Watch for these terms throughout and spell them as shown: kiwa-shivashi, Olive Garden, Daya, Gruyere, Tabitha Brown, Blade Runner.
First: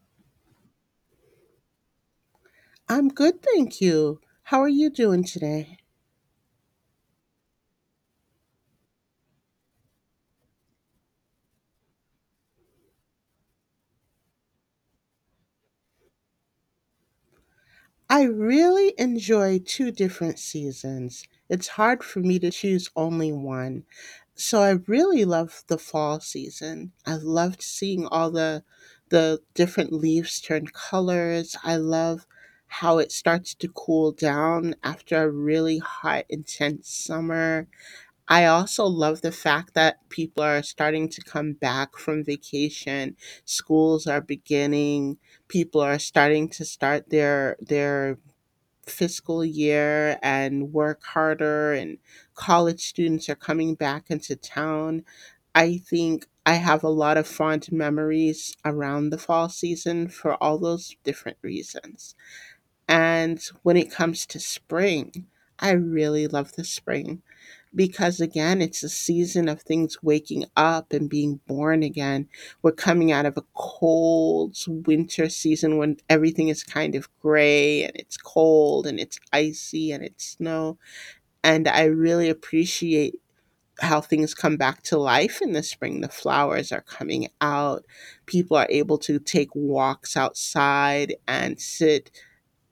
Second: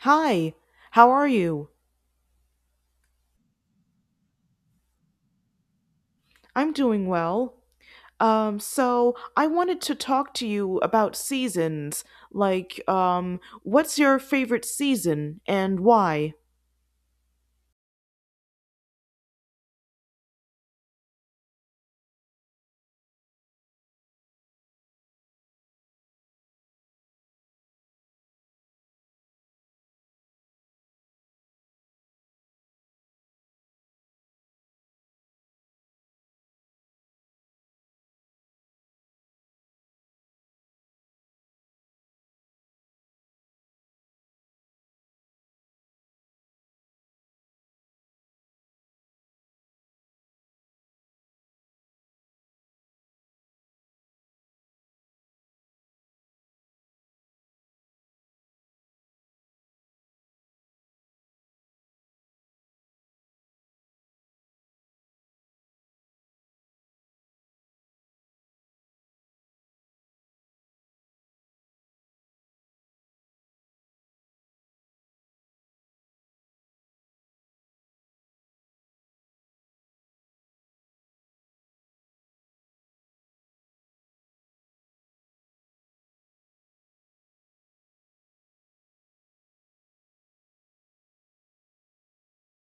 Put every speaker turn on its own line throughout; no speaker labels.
Hi, how are you?
I'm good, thank you. How are you doing today?
I'm doing well. So I wanted to talk to you about seasons. Like, what's your favorite season and why?
I really enjoy two different seasons. It's hard for me to choose only one. So I really love the fall season. I loved seeing all the different leaves turn colors. I love how it starts to cool down after a really hot intense summer. I also love the fact that people are starting to come back from vacation. Schools are beginning. People are starting to start their fiscal year and work harder and college students are coming back into town. I think I have a lot of fond memories around the fall season for all those different reasons. And when it comes to spring, I really love the spring because again it's a season of things waking up and being born again. We're coming out of a cold winter season when everything is kind of gray and it's cold and it's icy and it's snow, and I really appreciate how things come back to life in the spring. The flowers are coming out, people are able to take walks outside and sit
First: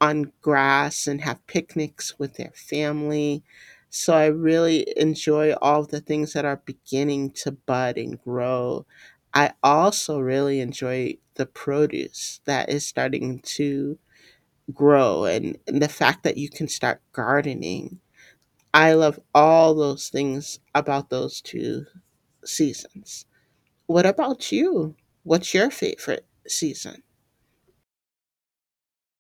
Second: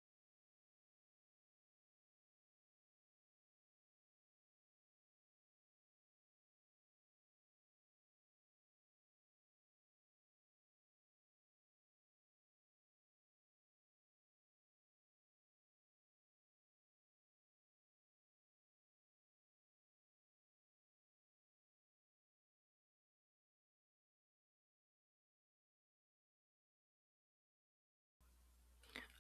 on grass and have picnics with their family. So I really enjoy all of the things that are beginning to bud and grow. I also really enjoy the produce that is starting to grow, and the fact that you can start gardening. I love all those things about those two seasons. What about you? What's your favorite season?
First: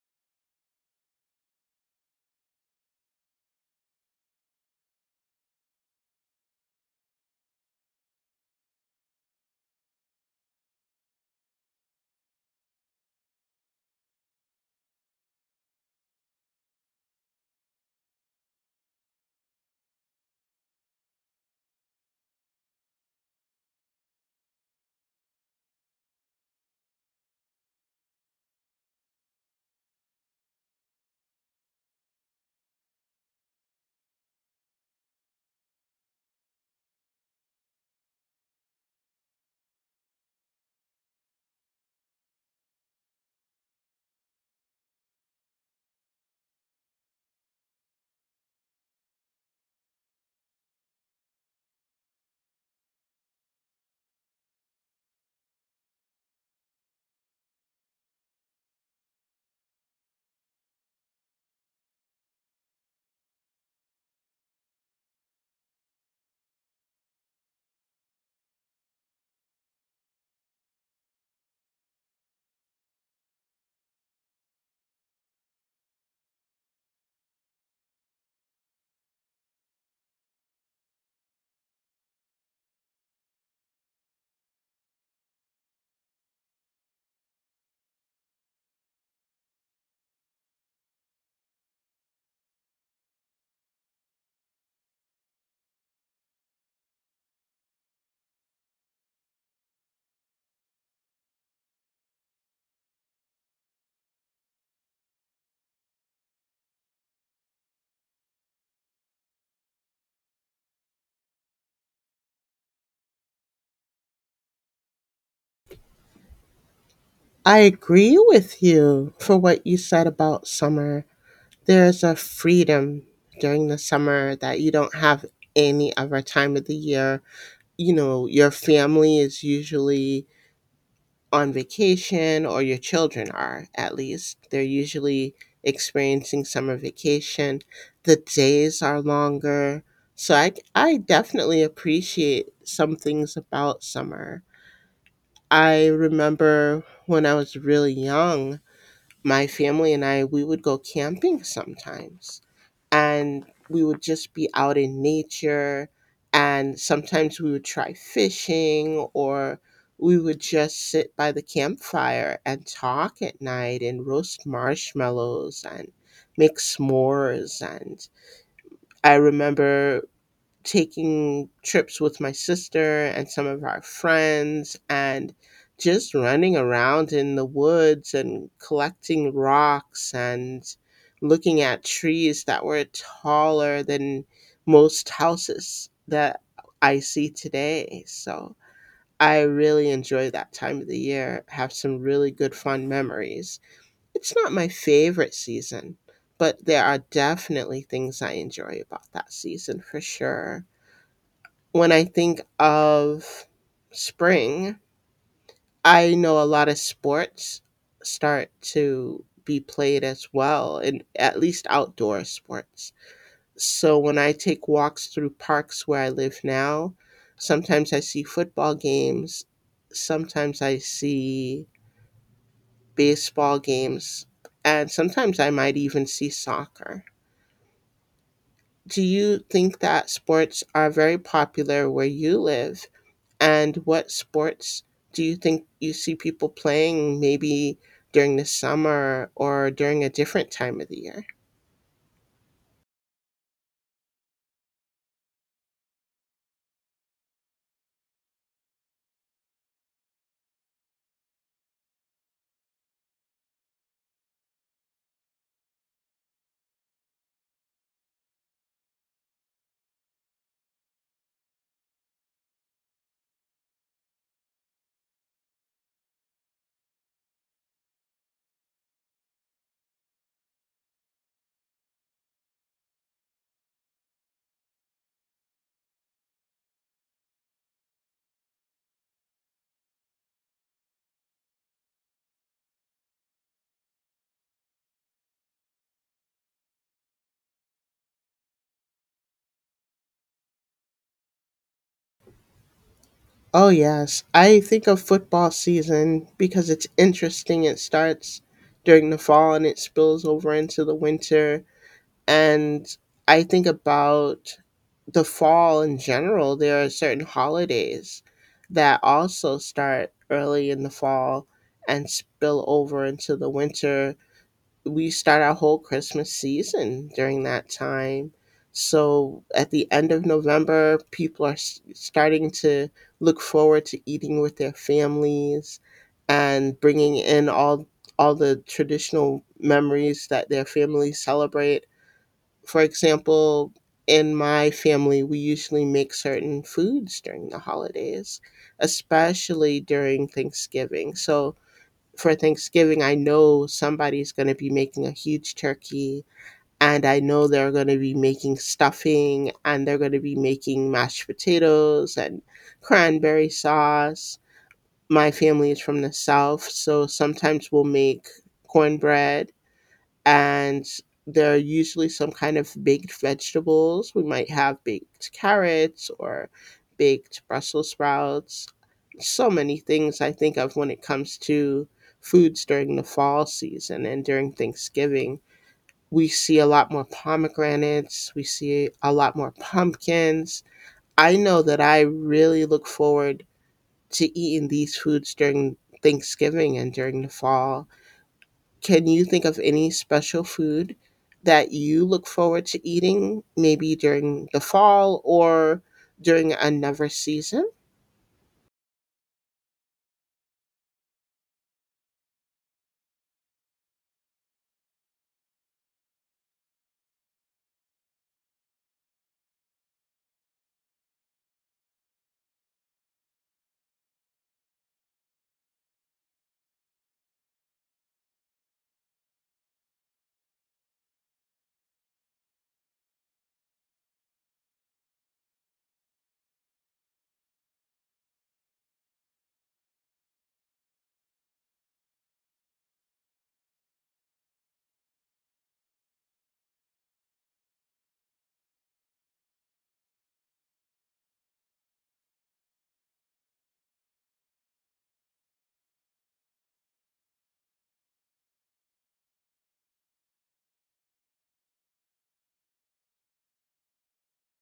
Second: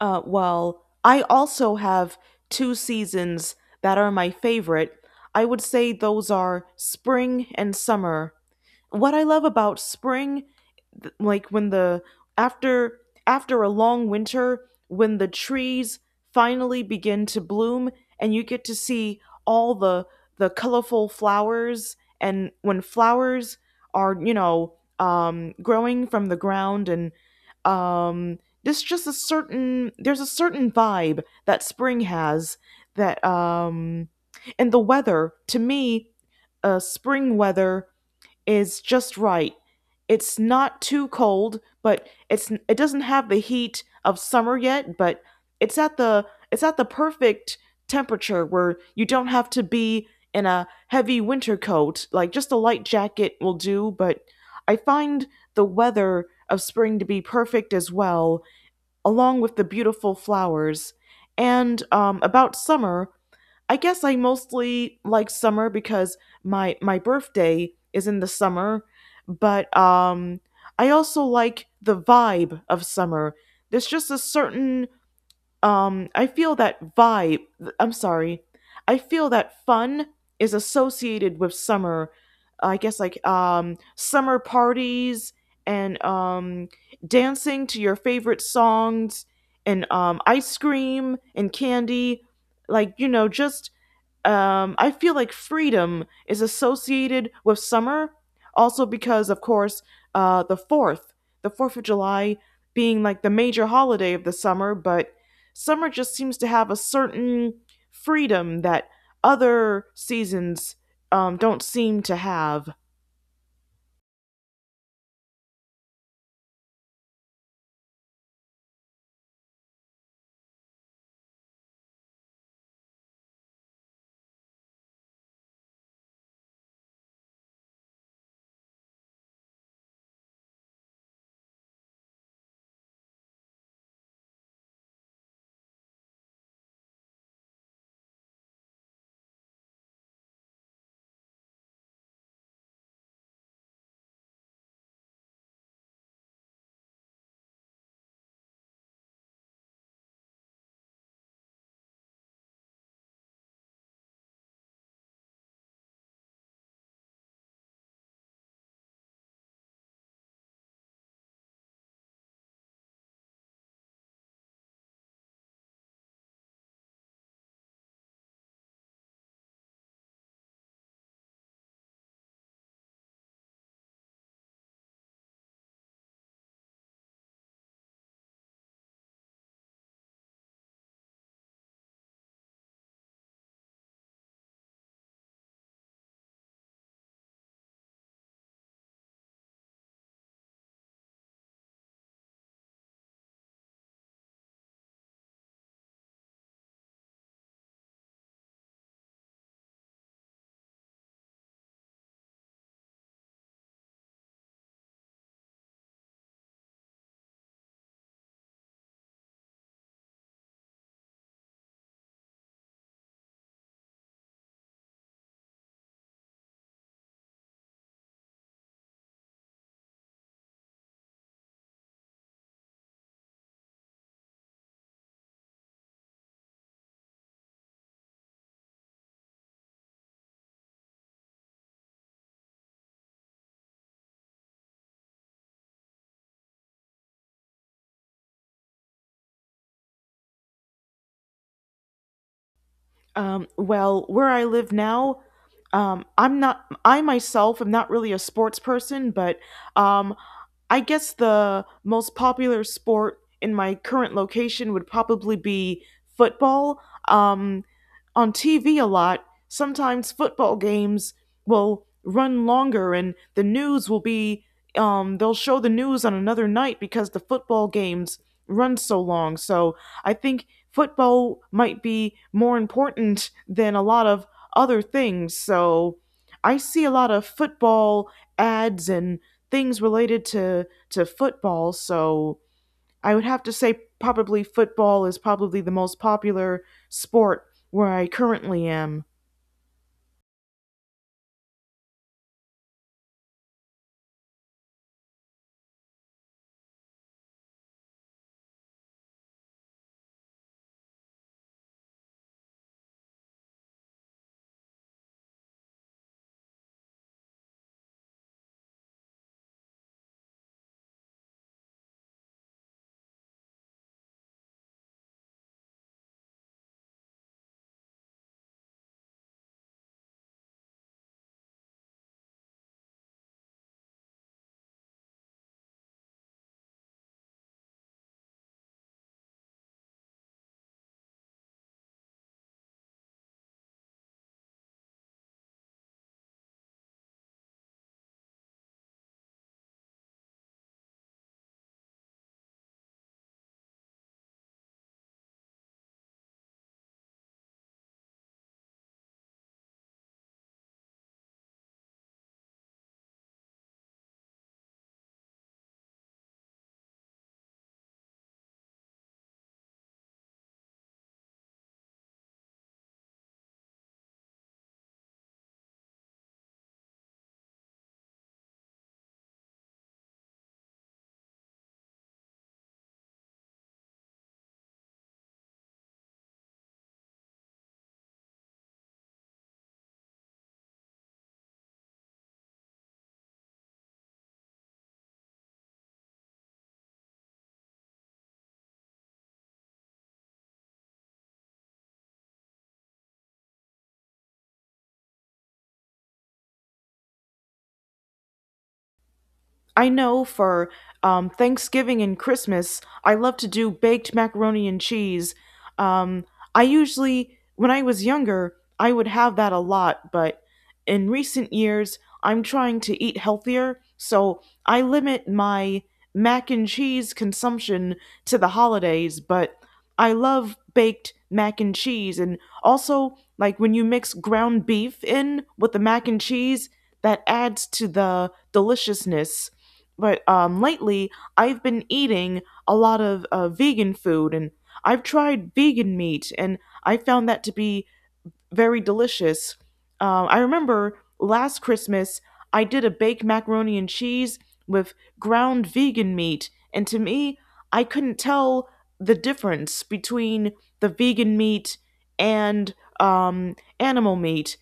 Well, I also have two seasons that are my favorite. I would say those are spring and summer. What I love about spring, like when the after after a long winter, when the trees finally begin to bloom and you get to see all the colorful flowers, and when flowers are, growing from the ground. And this just a certain there's a certain vibe that spring has that And the weather to me, spring weather is just right. It's not too cold, but it doesn't have the heat of summer yet, but it's at the it's at the perfect temperature where you don't have to be in a heavy winter coat. Like just a light jacket will do, but I find the weather of spring to be perfect as well, along with the beautiful flowers. And About summer, I guess I mostly like summer because my birthday is in the summer, but I also like the vibe of summer. There's just a certain, I feel that vibe, I'm sorry. I feel that fun is associated with summer. I guess, like, summer parties, and dancing to your favorite songs, and ice cream and candy, like, just, I feel like freedom is associated with summer, also because, of course, the 4th, the 4th of July being like the major holiday of the summer, but summer just seems to have a certain freedom that other seasons don't seem to have.
I agree with you for what you said about summer. There's a freedom during the summer that you don't have any other time of the year. You know, your family is usually on vacation, or your children are at least. They're usually experiencing summer vacation. The days are longer. So I definitely appreciate some things about summer. I remember when I was really young, my family and I, we would go camping sometimes and we would just be out in nature. And sometimes we would try fishing, or we would just sit by the campfire and talk at night and roast marshmallows and make s'mores. And I remember taking trips with my sister and some of our friends and just running around in the woods and collecting rocks and looking at trees that were taller than most houses that I see today. So I really enjoy that time of the year, have some really good fun memories. It's not my favorite season, but there are definitely things I enjoy about that season for sure. When I think of spring, I know a lot of sports start to be played as well, and at least outdoor sports. So when I take walks through parks where I live now, sometimes I see football games, sometimes I see baseball games, and sometimes I might even see soccer. Do you think that sports are very popular where you live? And what sports do you think you see people playing maybe during the summer or during a different time of the year?
Well, where I live now, I'm not, I myself am not really a sports person, but um, I guess the most popular sport in my current location would probably be football. Um, on TV a lot, sometimes football games will run longer, and the news will be, they'll show the news on another night because the football games run so long. So I think football might be more important than a lot of other things. So I see a lot of football ads and things related to football. So I would have to say probably football is probably the most popular sport where I currently am.
Oh, yes. I think of football season because it's interesting. It starts during the fall and it spills over into the winter. And I think about the fall in general. There are certain holidays that also start early in the fall and spill over into the winter. We start our whole Christmas season during that time. So at the end of November, people are starting to look forward to eating with their families and bringing in all the traditional memories that their families celebrate. For example, in my family, we usually make certain foods during the holidays, especially during Thanksgiving. So for Thanksgiving, I know somebody's going to be making a huge turkey, and I know they're going to be making stuffing, and they're going to be making mashed potatoes and cranberry sauce. My family is from the South, so sometimes we'll make cornbread, and there are usually some kind of baked vegetables. We might have baked carrots or baked Brussels sprouts. So many things I think of when it comes to foods during the fall season and during Thanksgiving. We see a lot more pomegranates, we see a lot more pumpkins. I know that I really look forward to eating these foods during Thanksgiving and during the fall. Can you think of any special food that you look forward to eating maybe during the fall or during another season?
I know for Thanksgiving and Christmas, I love to do baked macaroni and cheese. Um, when I was younger, I would have that a lot, but in recent years, I'm trying to eat healthier, so I limit my mac and cheese consumption to the holidays. But I love baked mac and cheese. And also, like when you mix ground beef in with the mac and cheese, that adds to the deliciousness. But lately, I've been eating a lot of vegan food, and I've tried vegan meat, and I found that to be very delicious. I remember last Christmas I did a baked macaroni and cheese with ground vegan meat, and to me, I couldn't tell the difference between the vegan meat and animal meat.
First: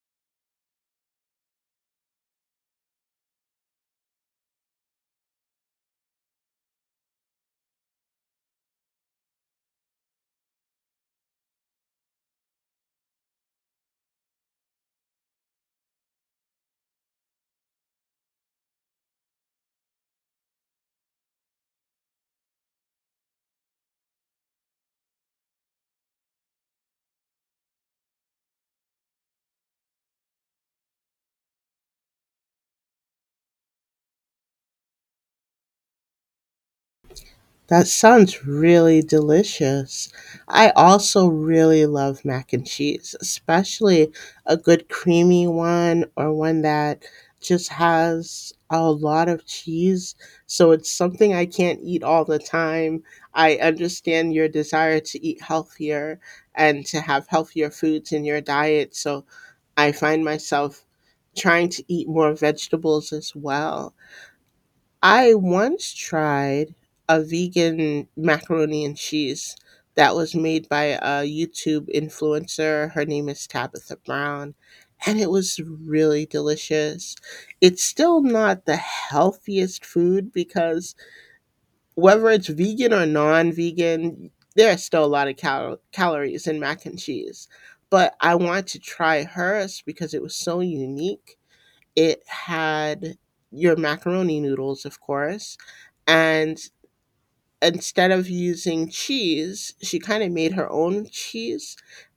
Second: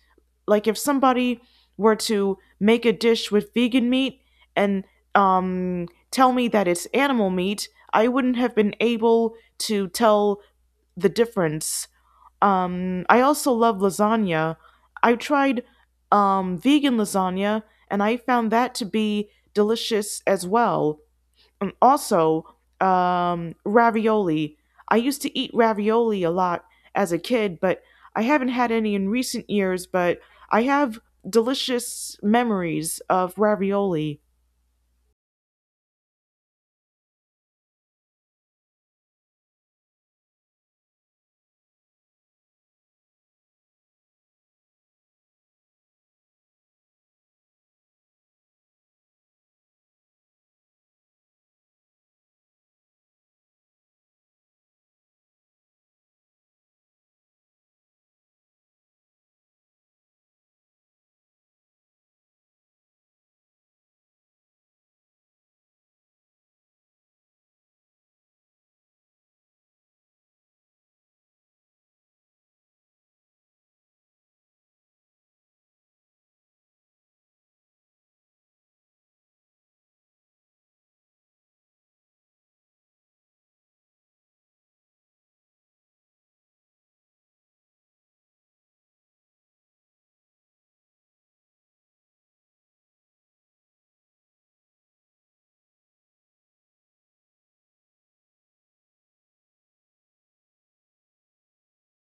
Like if somebody were to make a dish with vegan meat and tell me that it's animal meat, I wouldn't have been able to tell the difference. I also love lasagna. I tried vegan lasagna and I found that to be delicious as well. And also, ravioli. I used to eat ravioli a lot as a kid, but I haven't had any in recent years, but I have delicious memories of ravioli.
That sounds really delicious. I also really love mac and cheese, especially a good creamy one or one that just has a lot of cheese. So it's something I can't eat all the time. I understand your desire to eat healthier and to have healthier foods in your diet. So I find myself trying to eat more vegetables as well. I once tried a vegan macaroni and cheese that was made by a YouTube influencer. Her name is Tabitha Brown, and it was really delicious. It's still not the healthiest food because whether it's vegan or non vegan, there are still a lot of calories in mac and cheese. But I wanted to try hers because it was so unique. It had your macaroni noodles, of course. And instead of using cheese, she kind of made her own cheese,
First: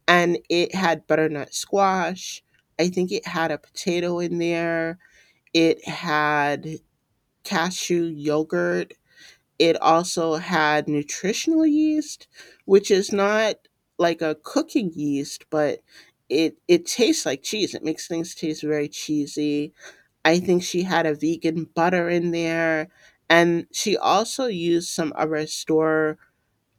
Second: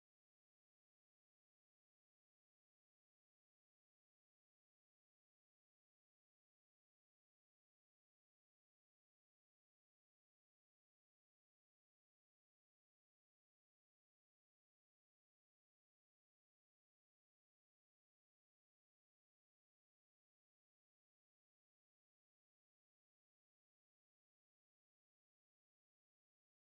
and it had butternut squash. I think it had a potato in there. It had cashew yogurt. It also had nutritional yeast, which is not like a cooking yeast, but it tastes like cheese. It makes things taste very cheesy. I think she had a vegan butter in there. And she also used some other store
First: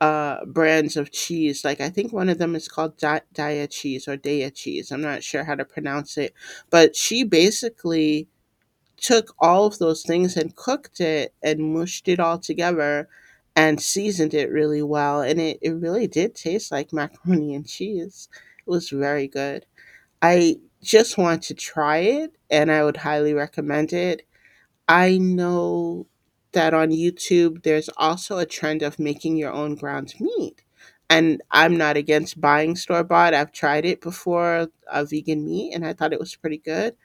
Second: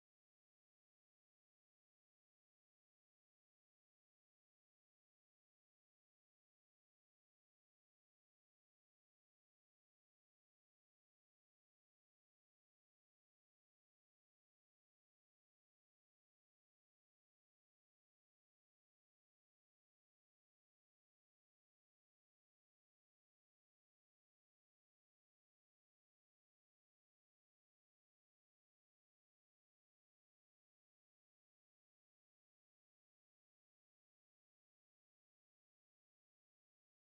brands of cheese. Like, I think one of them is called Dia cheese or Daya cheese. I'm not sure how to pronounce it. But she basically took all of those things and cooked it and mushed it all together and seasoned it really well. And it really did taste like macaroni and cheese. It was very good. I just want to try it and I would highly recommend it. I know that on YouTube, there's also a trend of making your own ground meat. And I'm not against buying store bought. I've tried it before, a vegan meat, and I thought it was pretty good.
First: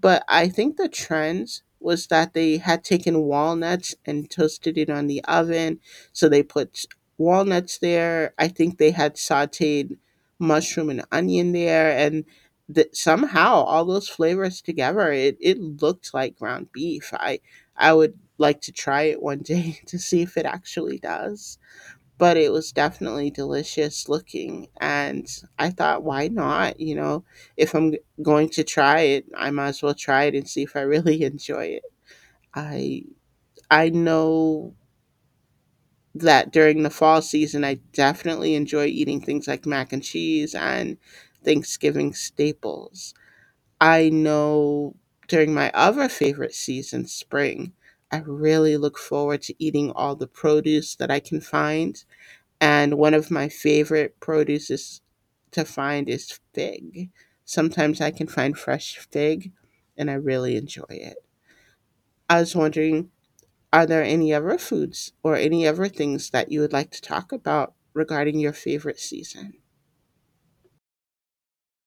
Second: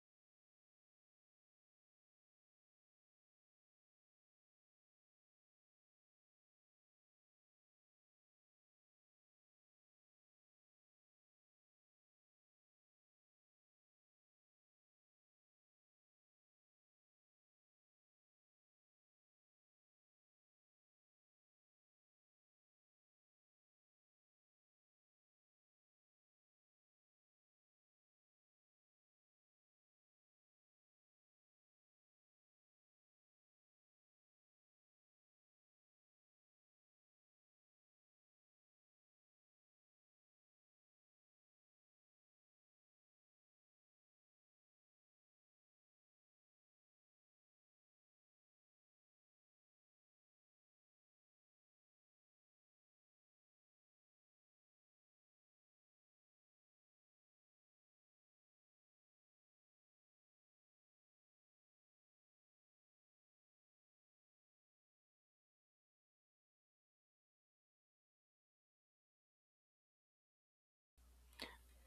But I think the trends was that they had taken walnuts and toasted it on the oven. So they put walnuts there. I think they had sauteed mushroom and onion there. And that somehow all those flavors together, it looked like ground beef. I would like to try it one day to see if it actually does, but it was definitely delicious looking. And I thought, why not? You know, if I'm going to try it, I might as well try it and see if I really enjoy it. I I know that during the fall season, I definitely enjoy eating things like mac and cheese and Thanksgiving staples. I know during my other favorite season, spring, I really look forward to eating all the produce that I can find, and one of my favorite produces to find is fig. Sometimes I can find fresh fig and I really enjoy it. I was wondering, are there any other foods or any other things that you would like to talk about regarding your favorite season?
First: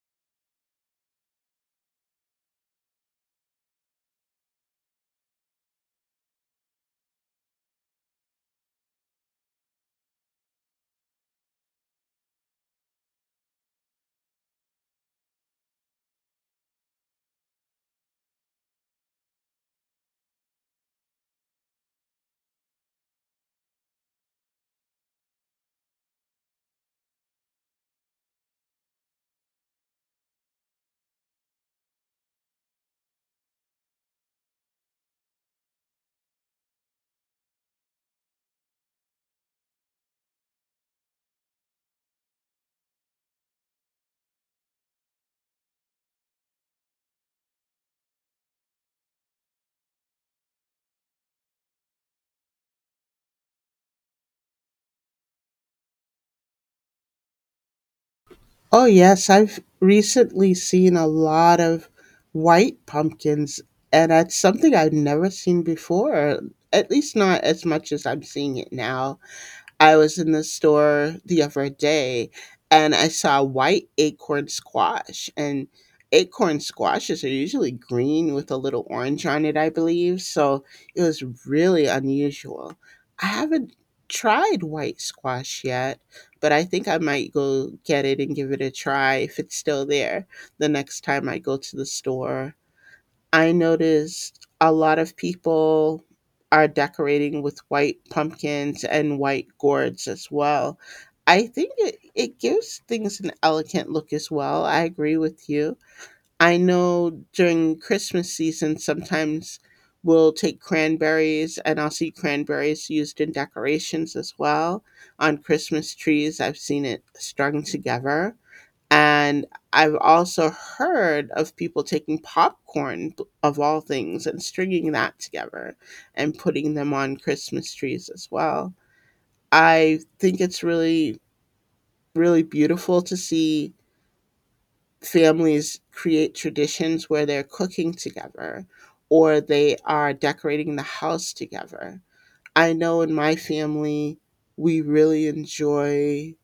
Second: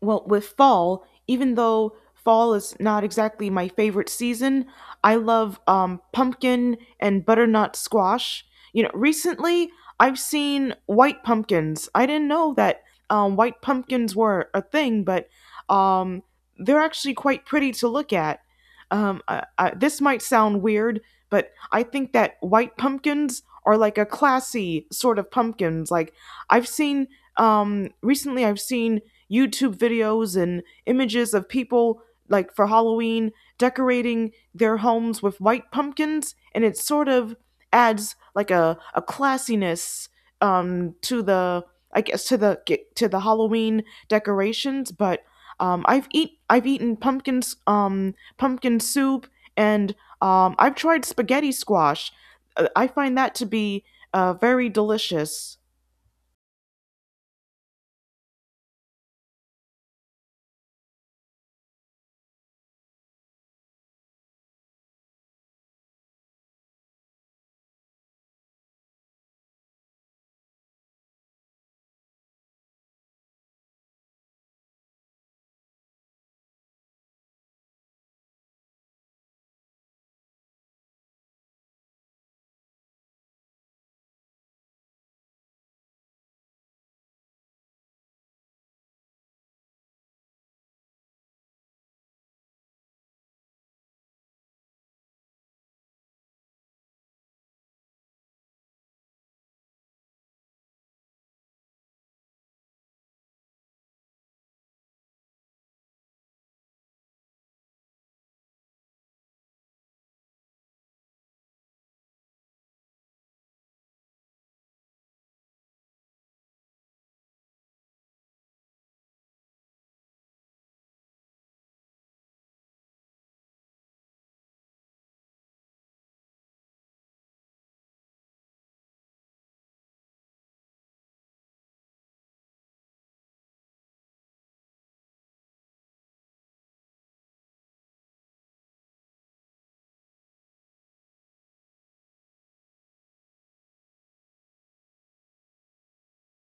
Well, with fall, even though fall is not exactly my favorite season, I love pumpkin and butternut squash. You know, recently I've seen white pumpkins. I didn't know that white pumpkins were a thing, but um, they're actually quite pretty to look at. This might sound weird, but I think that white pumpkins are like a classy sort of pumpkins. Like I've seen recently, I've seen YouTube videos and images of people, like, for Halloween decorating their homes with white pumpkins, and it sort of adds like a classiness, to the I guess to the Halloween decorations. But I've eaten pumpkins, pumpkin soup, and I've tried spaghetti squash. I find that to be very delicious.
Oh, yes, I've recently seen a lot of white pumpkins, and that's something I've never seen before, at least not as much as I'm seeing it now. I was in the store the other day and I saw white acorn squash. And acorn squashes are usually green with a little orange on it, I believe. So it was really unusual. I haven't tried white squash yet, but I think I might go get it and give it a try if it's still there the next time I go to the store. I noticed a lot of people are decorating with white pumpkins and white gourds as well. I think it gives things an elegant look as well. I agree with you. I know during Christmas season, sometimes we'll take cranberries and I'll see cranberries used in decorations as well. On Christmas trees, I've seen it strung together. And I've also heard of people taking popcorn, of all things, and stringing that together and putting them on Christmas trees as well. I think it's really, really beautiful to see families create traditions where they're cooking together or they are decorating the house together. I know in my family, we really enjoy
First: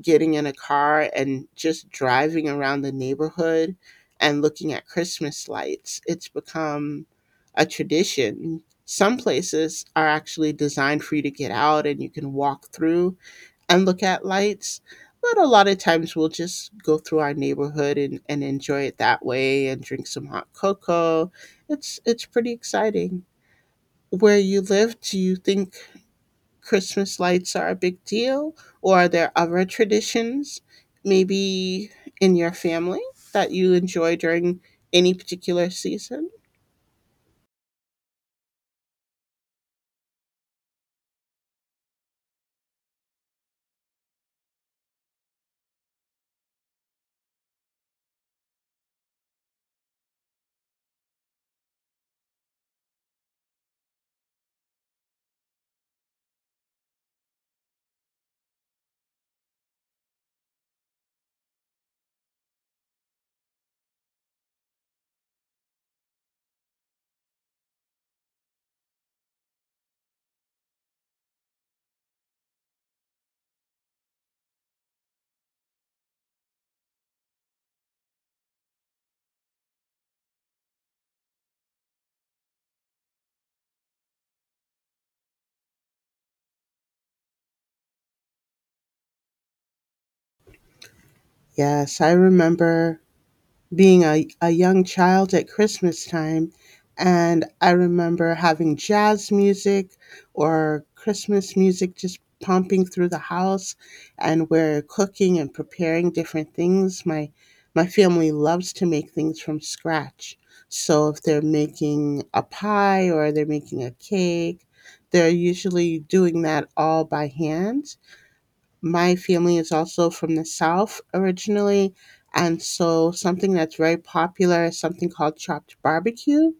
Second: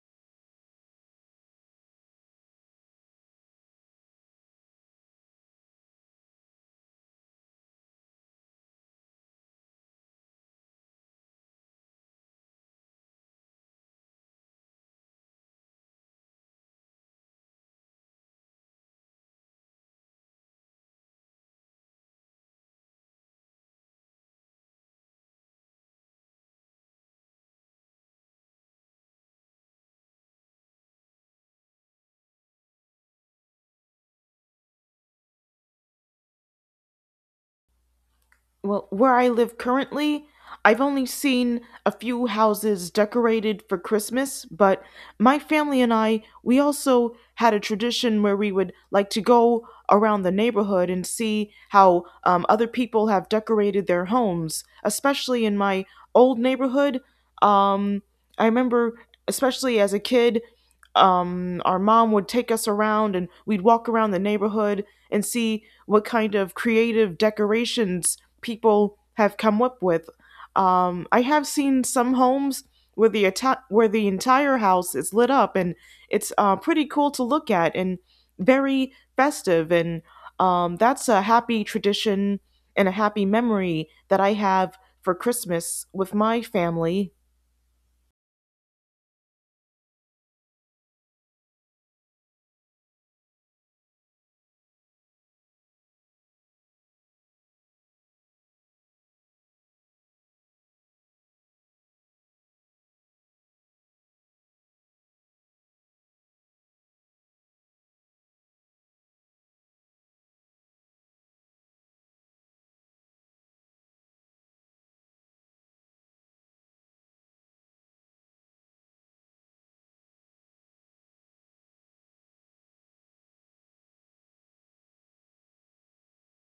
getting in a car and just driving around the neighborhood and looking at Christmas lights. It's become a tradition. Some places are actually designed for you to get out and you can walk through and look at lights. But a lot of times we'll just go through our neighborhood and enjoy it that way and drink some hot cocoa. It's pretty exciting. Where you live, do you think Christmas lights are a big deal, or are there other traditions, maybe in your family, that you enjoy during any particular season?
Well, where I live currently, I've only seen a few houses decorated for Christmas, but my family and I, we also had a tradition where we would like to go around the neighborhood and see how other people have decorated their homes, especially in my old neighborhood. Um, I remember, especially as a kid, our mom would take us around and we'd walk around the neighborhood and see what kind of creative decorations people have come up with. I have seen some homes where where the entire house is lit up, and it's pretty cool to look at and very festive. And that's a happy tradition and a happy memory that I have for Christmas with my family.
Yes, I remember being a young child at Christmas time. And I remember having jazz music or Christmas music just pumping through the house. And we're cooking and preparing different things. My family loves to make things from scratch. So if they're making a pie or they're making a cake, they're usually doing that all by hand. My family is also from the South originally. And so something that's very popular is something called chopped barbecue.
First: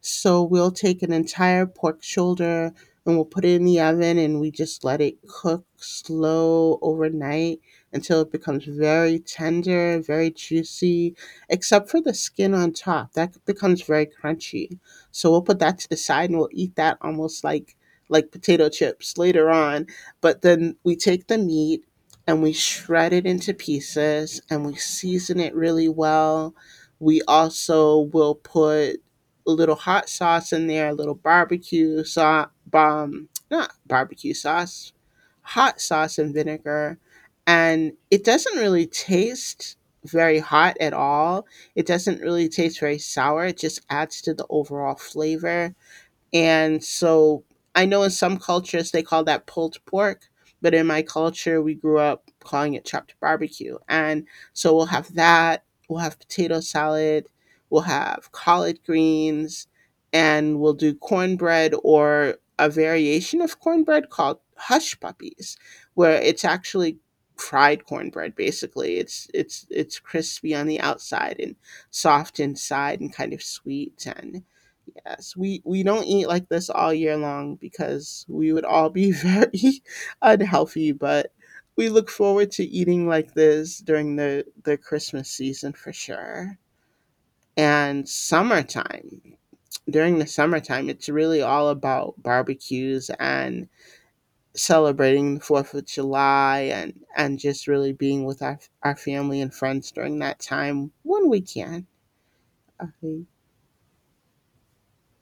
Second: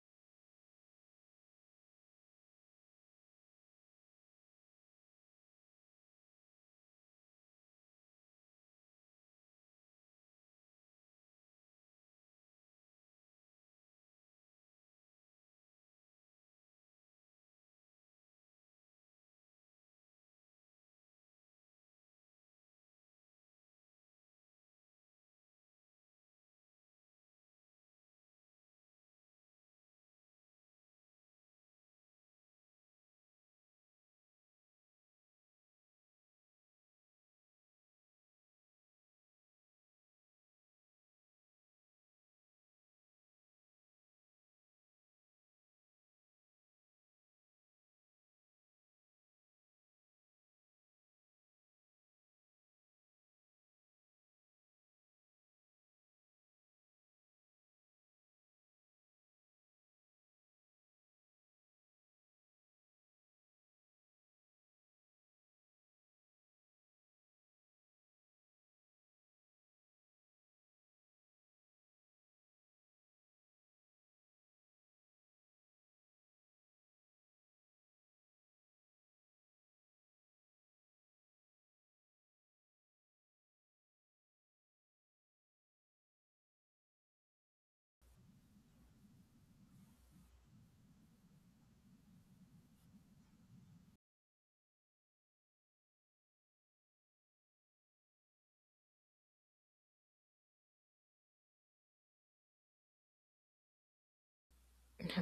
So we'll take an entire pork shoulder and we'll put it in the oven and we just let it cook slow overnight until it becomes very tender, very juicy, except for the skin on top. That becomes very crunchy. So we'll put that to the side and we'll eat that almost like potato chips later on. But then we take the meat and we shred it into pieces and we season it really well. We also will put a little hot sauce in there, a little barbecue sauce, not barbecue sauce, hot sauce and vinegar. And it doesn't really taste very hot at all. It doesn't really taste very sour. It just adds to the overall flavor. And so I know in some cultures they call that pulled pork, but in my culture we grew up calling it chopped barbecue. And so we'll have that, we'll have potato salad, we'll have collard greens, and we'll do cornbread or a variation of cornbread called hush puppies, where it's actually fried cornbread basically. It's crispy on the outside and soft inside and kind of sweet. And yes, we don't eat like this all year long because we would all be very unhealthy, but we look forward to eating like this during the Christmas season for sure. And summertime. During the summertime, it's really all about barbecues and celebrating the 4th of July and just really being with our family and friends during that time when we can. Uh,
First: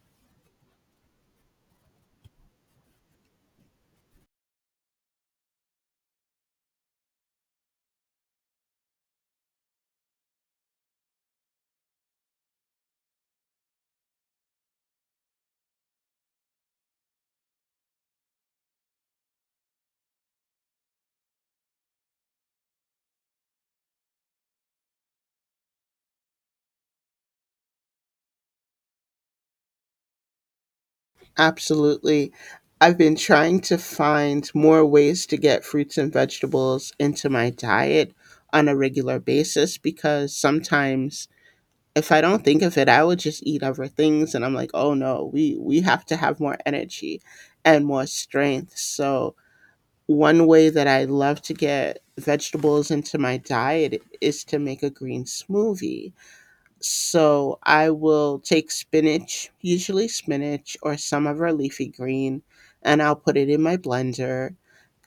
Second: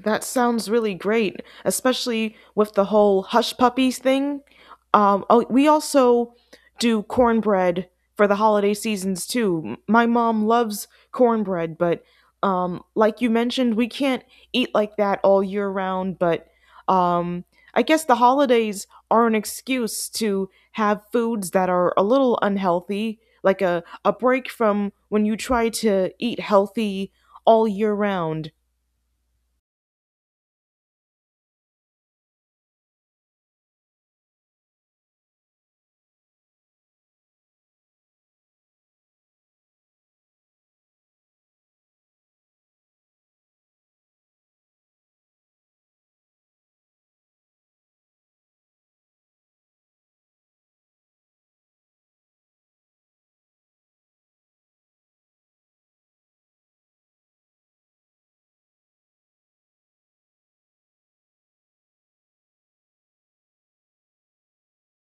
That sounds really great, especially with the whole hush puppies thing. Oh, we also do cornbread for the holiday seasons too. My mom loves cornbread, but like you mentioned, we can't eat like that all year round. But um, I guess the holidays are an excuse to have foods that are a little unhealthy, like a break from when you try to eat healthy all year round.
Absolutely. I've been trying to find more ways to get fruits and vegetables into my diet on a regular basis because sometimes if I don't think of it, I will just eat other things and I'm like, "Oh no, we have to have more energy and more strength." So, one way that I love to get vegetables into my diet is to make a green smoothie. So I will take spinach, usually spinach or some of our leafy green, and I'll put it in my blender.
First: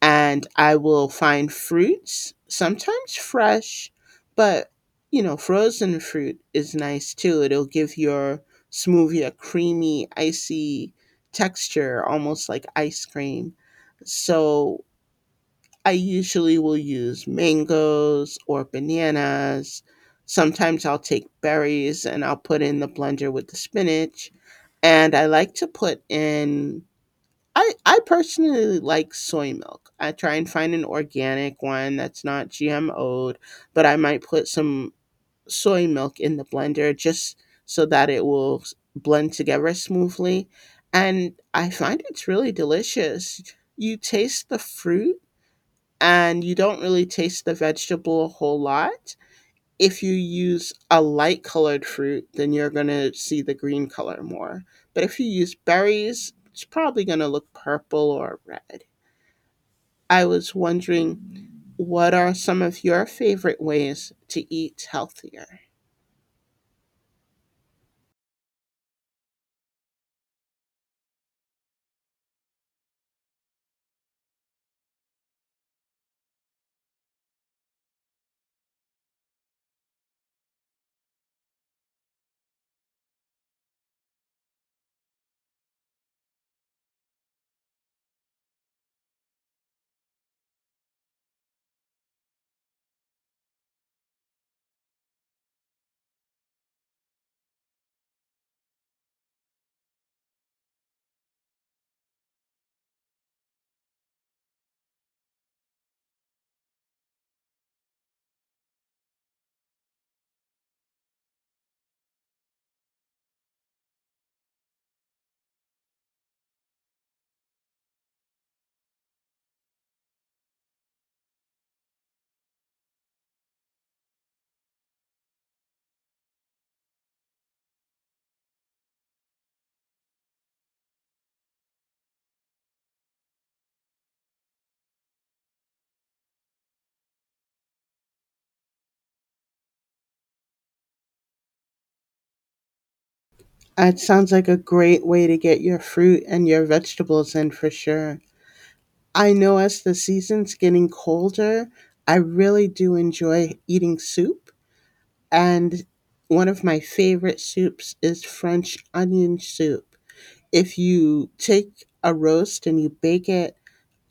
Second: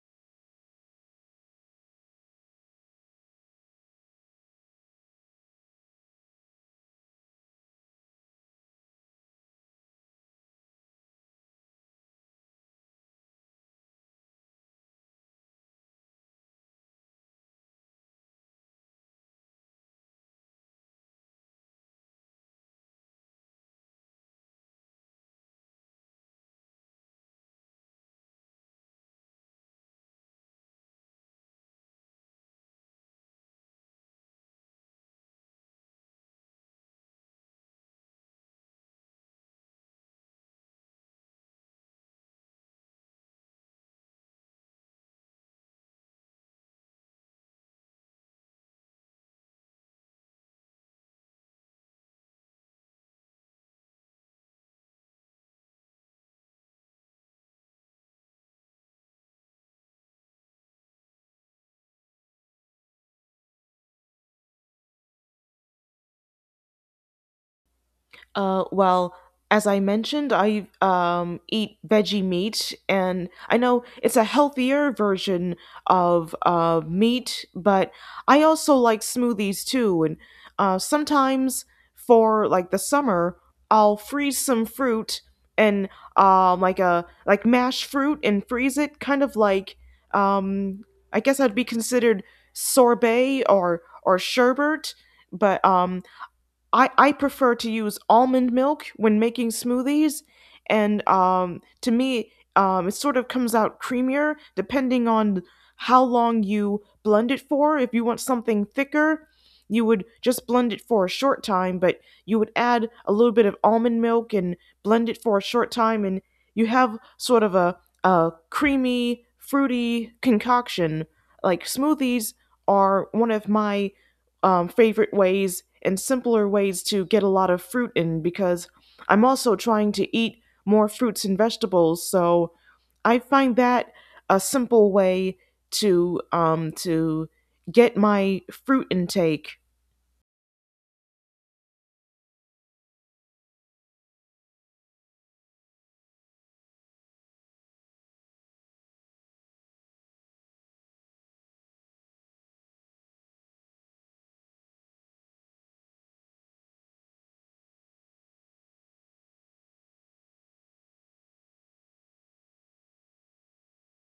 And I will find fruits, sometimes fresh, but you know, frozen fruit is nice too. It'll give your smoothie a creamy, icy texture, almost like ice cream. So I usually will use mangoes or bananas. Sometimes I'll take berries and I'll put in the blender with the spinach. And I like to put in, I personally like soy milk. I try and find an organic one that's not GMO'd, but I might put some soy milk in the blender just so that it will blend together smoothly. And I find it's really delicious. You taste the fruit and you don't really taste the vegetable a whole lot. If you use a light colored fruit, then you're going to see the green color more. But if you use berries, it's probably going to look purple or red. I was wondering, what are some of your favorite ways to eat healthier?
Well, as I mentioned, I eat veggie meat, and I know it's a healthier version of meat, but I also like smoothies too. And sometimes for like the summer, I'll freeze some fruit and, like mash fruit and freeze it, kind of like um, I guess I'd be considered sorbet or sherbet, but I prefer to use almond milk when making smoothies, and, to me, it sort of comes out creamier depending on how long you blend it for. If you want something thicker, you would just blend it for a short time, but you would add a little bit of almond milk and blend it for a short time, and you have sort of a creamy, fruity concoction. Like smoothies are one of my favorite ways and simpler ways to get a lot of fruit in because I'm also trying to eat more fruits and vegetables. So I find that a simple way to get my fruit intake.
It sounds like a great way to get your fruit and your vegetables in for sure. I know as the season's getting colder, I really do enjoy eating soup. And one of my favorite soups is French onion soup. If you take a roast and you bake it,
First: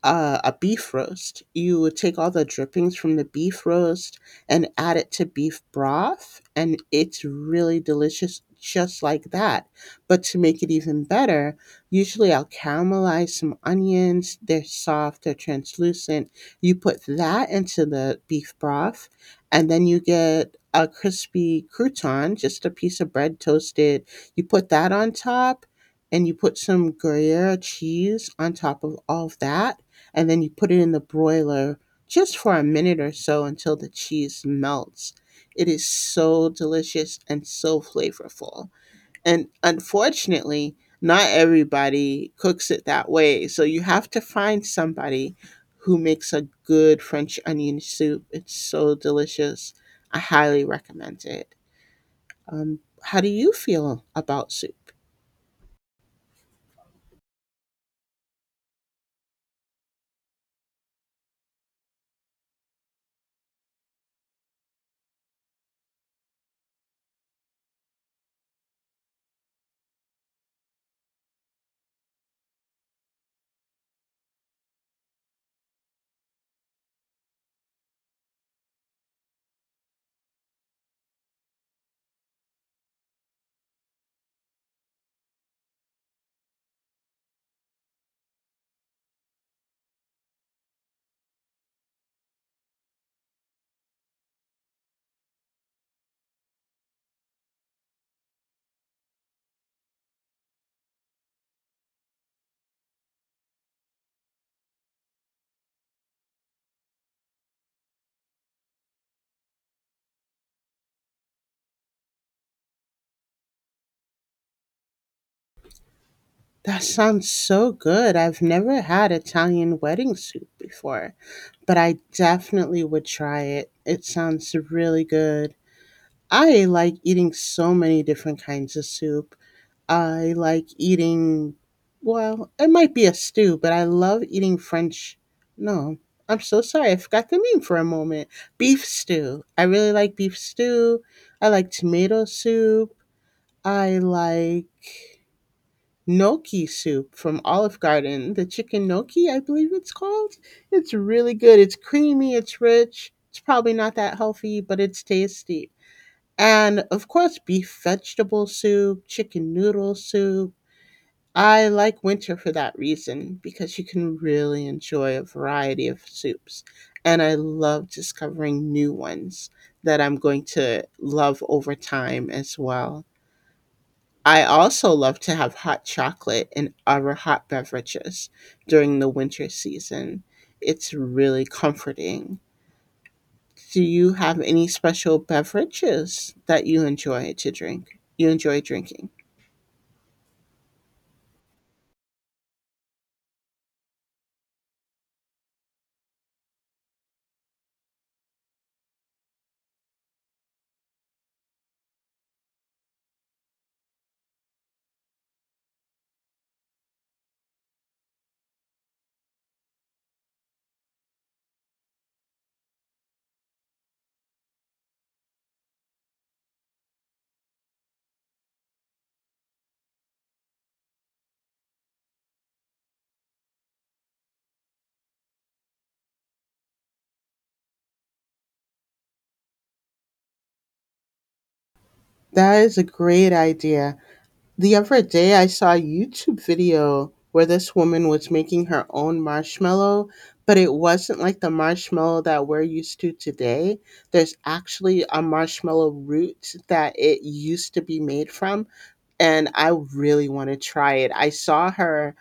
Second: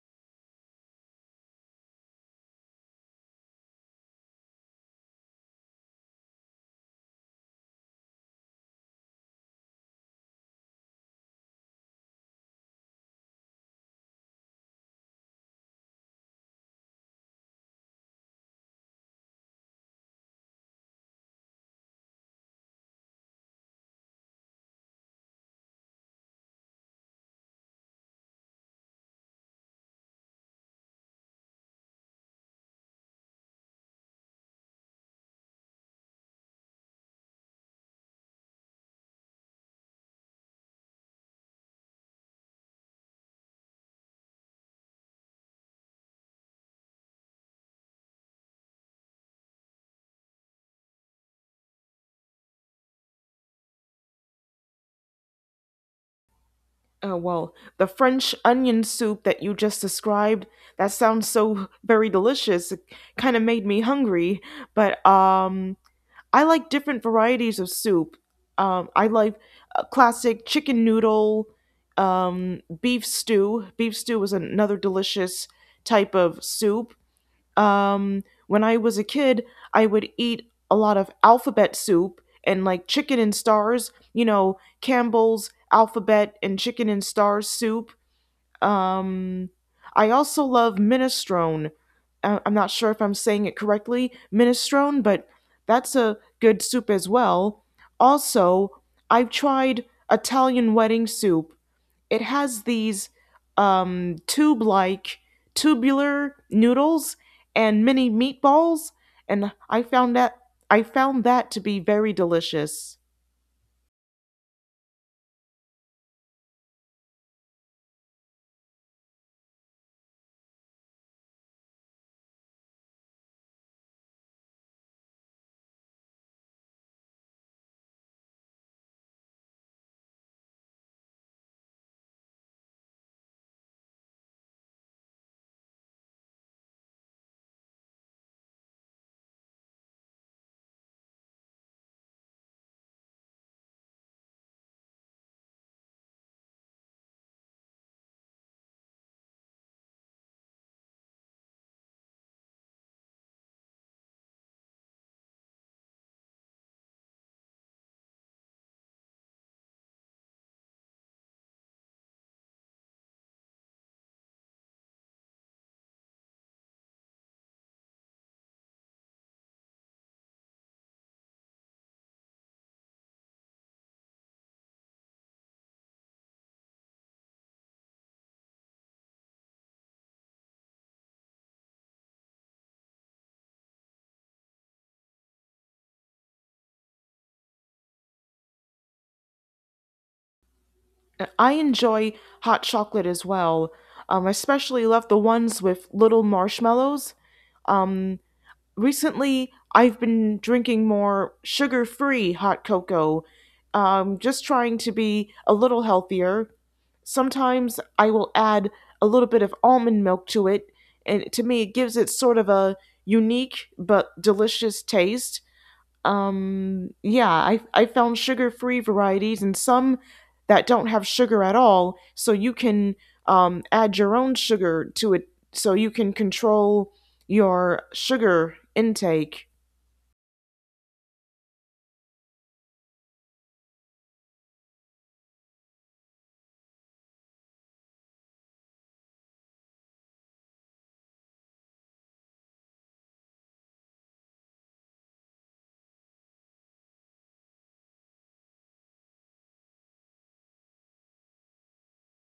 a beef roast. You would take all the drippings from the beef roast and add it to beef broth, and it's really delicious just like that. But to make it even better, usually I'll caramelize some onions. They're soft, they're translucent. You put that into the beef broth, and then you get a crispy crouton, just a piece of bread toasted. You put that on top, and you put some Gruyere cheese on top of all of that and then you put it in the broiler just for a minute or so until the cheese melts. It is so delicious and so flavorful. And unfortunately, not everybody cooks it that way. So you have to find somebody who makes a good French onion soup. It's so delicious. I highly recommend it. How do you feel about soup?
Well, the French onion soup that you just described, that sounds so very delicious. It kind of made me hungry, but I like different varieties of soup. I like classic chicken noodle, beef stew. Beef stew is another delicious type of soup. When I was a kid, I would eat a lot of alphabet soup and like chicken and stars, you know, Campbell's alphabet and chicken and stars soup. Um, I also love minestrone. I'm not sure if I'm saying it correctly, minestrone, but that's a good soup as well. Also, I've tried Italian wedding soup. It has these tube-like tubular noodles and mini meatballs, and I found that to be very delicious.
That sounds so good. I've never had Italian wedding soup before, but I definitely would try it. It sounds really good. I like eating so many different kinds of soup. I like eating, well, it might be a stew, but I love eating French. No, I'm so sorry. I forgot the name for a moment. Beef stew. I really like beef stew. I like tomato soup. I like gnocchi soup from Olive Garden, the chicken gnocchi, I believe it's called. It's really good. It's creamy, it's rich. It's probably not that healthy, but it's tasty. And of course, beef vegetable soup, chicken noodle soup. I like winter for that reason because you can really enjoy a variety of soups. And I love discovering new ones that I'm going to love over time as well. I also love to have hot chocolate and other hot beverages during the winter season. It's really comforting. Do you have any special beverages that you enjoy to drink? You enjoy drinking?
I enjoy hot chocolate as well. I especially love the ones with little marshmallows. Um, Recently, I've been drinking more sugar free hot cocoa, just trying to be a little healthier. Sometimes I will add a little bit of almond milk to it, and to me, it gives it sort of a unique but delicious taste. Yeah, I found sugar free varieties and some that don't have sugar at all. So you can add your own sugar to it so you can control your sugar intake.
That is a great idea. The other day, I saw a YouTube video where this woman was making her own marshmallow, but it wasn't like the marshmallow that we're used to today. There's actually a marshmallow root that it used to be made from and I really want to try it. I saw her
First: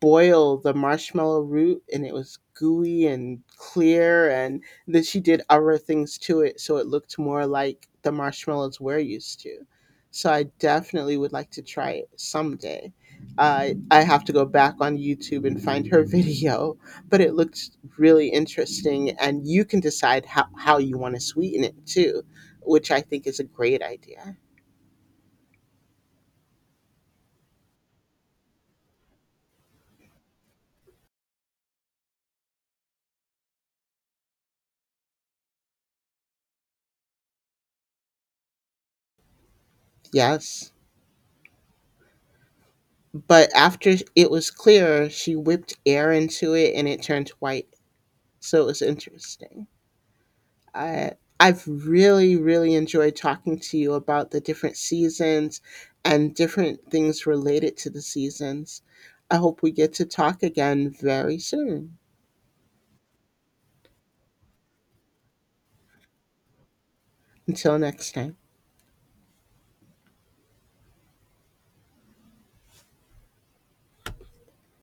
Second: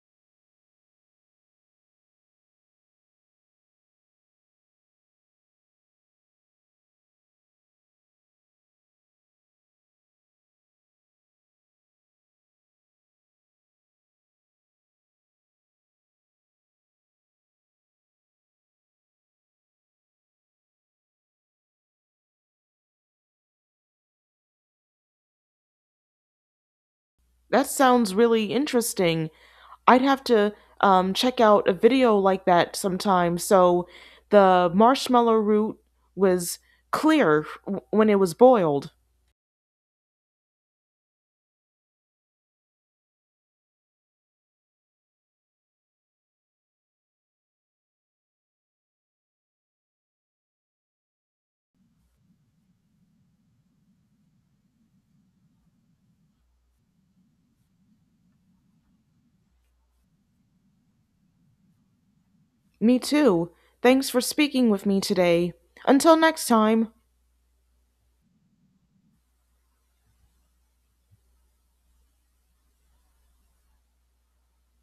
boil the marshmallow root and it was gooey and clear and then she did other things to it so it looked more like the marshmallows we're used to. So I definitely would like to try it someday. I have to go back on YouTube and find her video, but it looked really interesting and you can decide how you want to sweeten it too, which I think is a great idea.
That sounds really interesting. I'd have to check out a video like that sometime. So the marshmallow root was clear when it was boiled.
Yes. But after it was clear, she whipped air into it and it turned white. So it was interesting. I I've really enjoyed talking to you about the different seasons and different things related to the seasons. I hope we get to talk again very soon.
Me too. Thanks for speaking with me today. Until next time.
Until next time.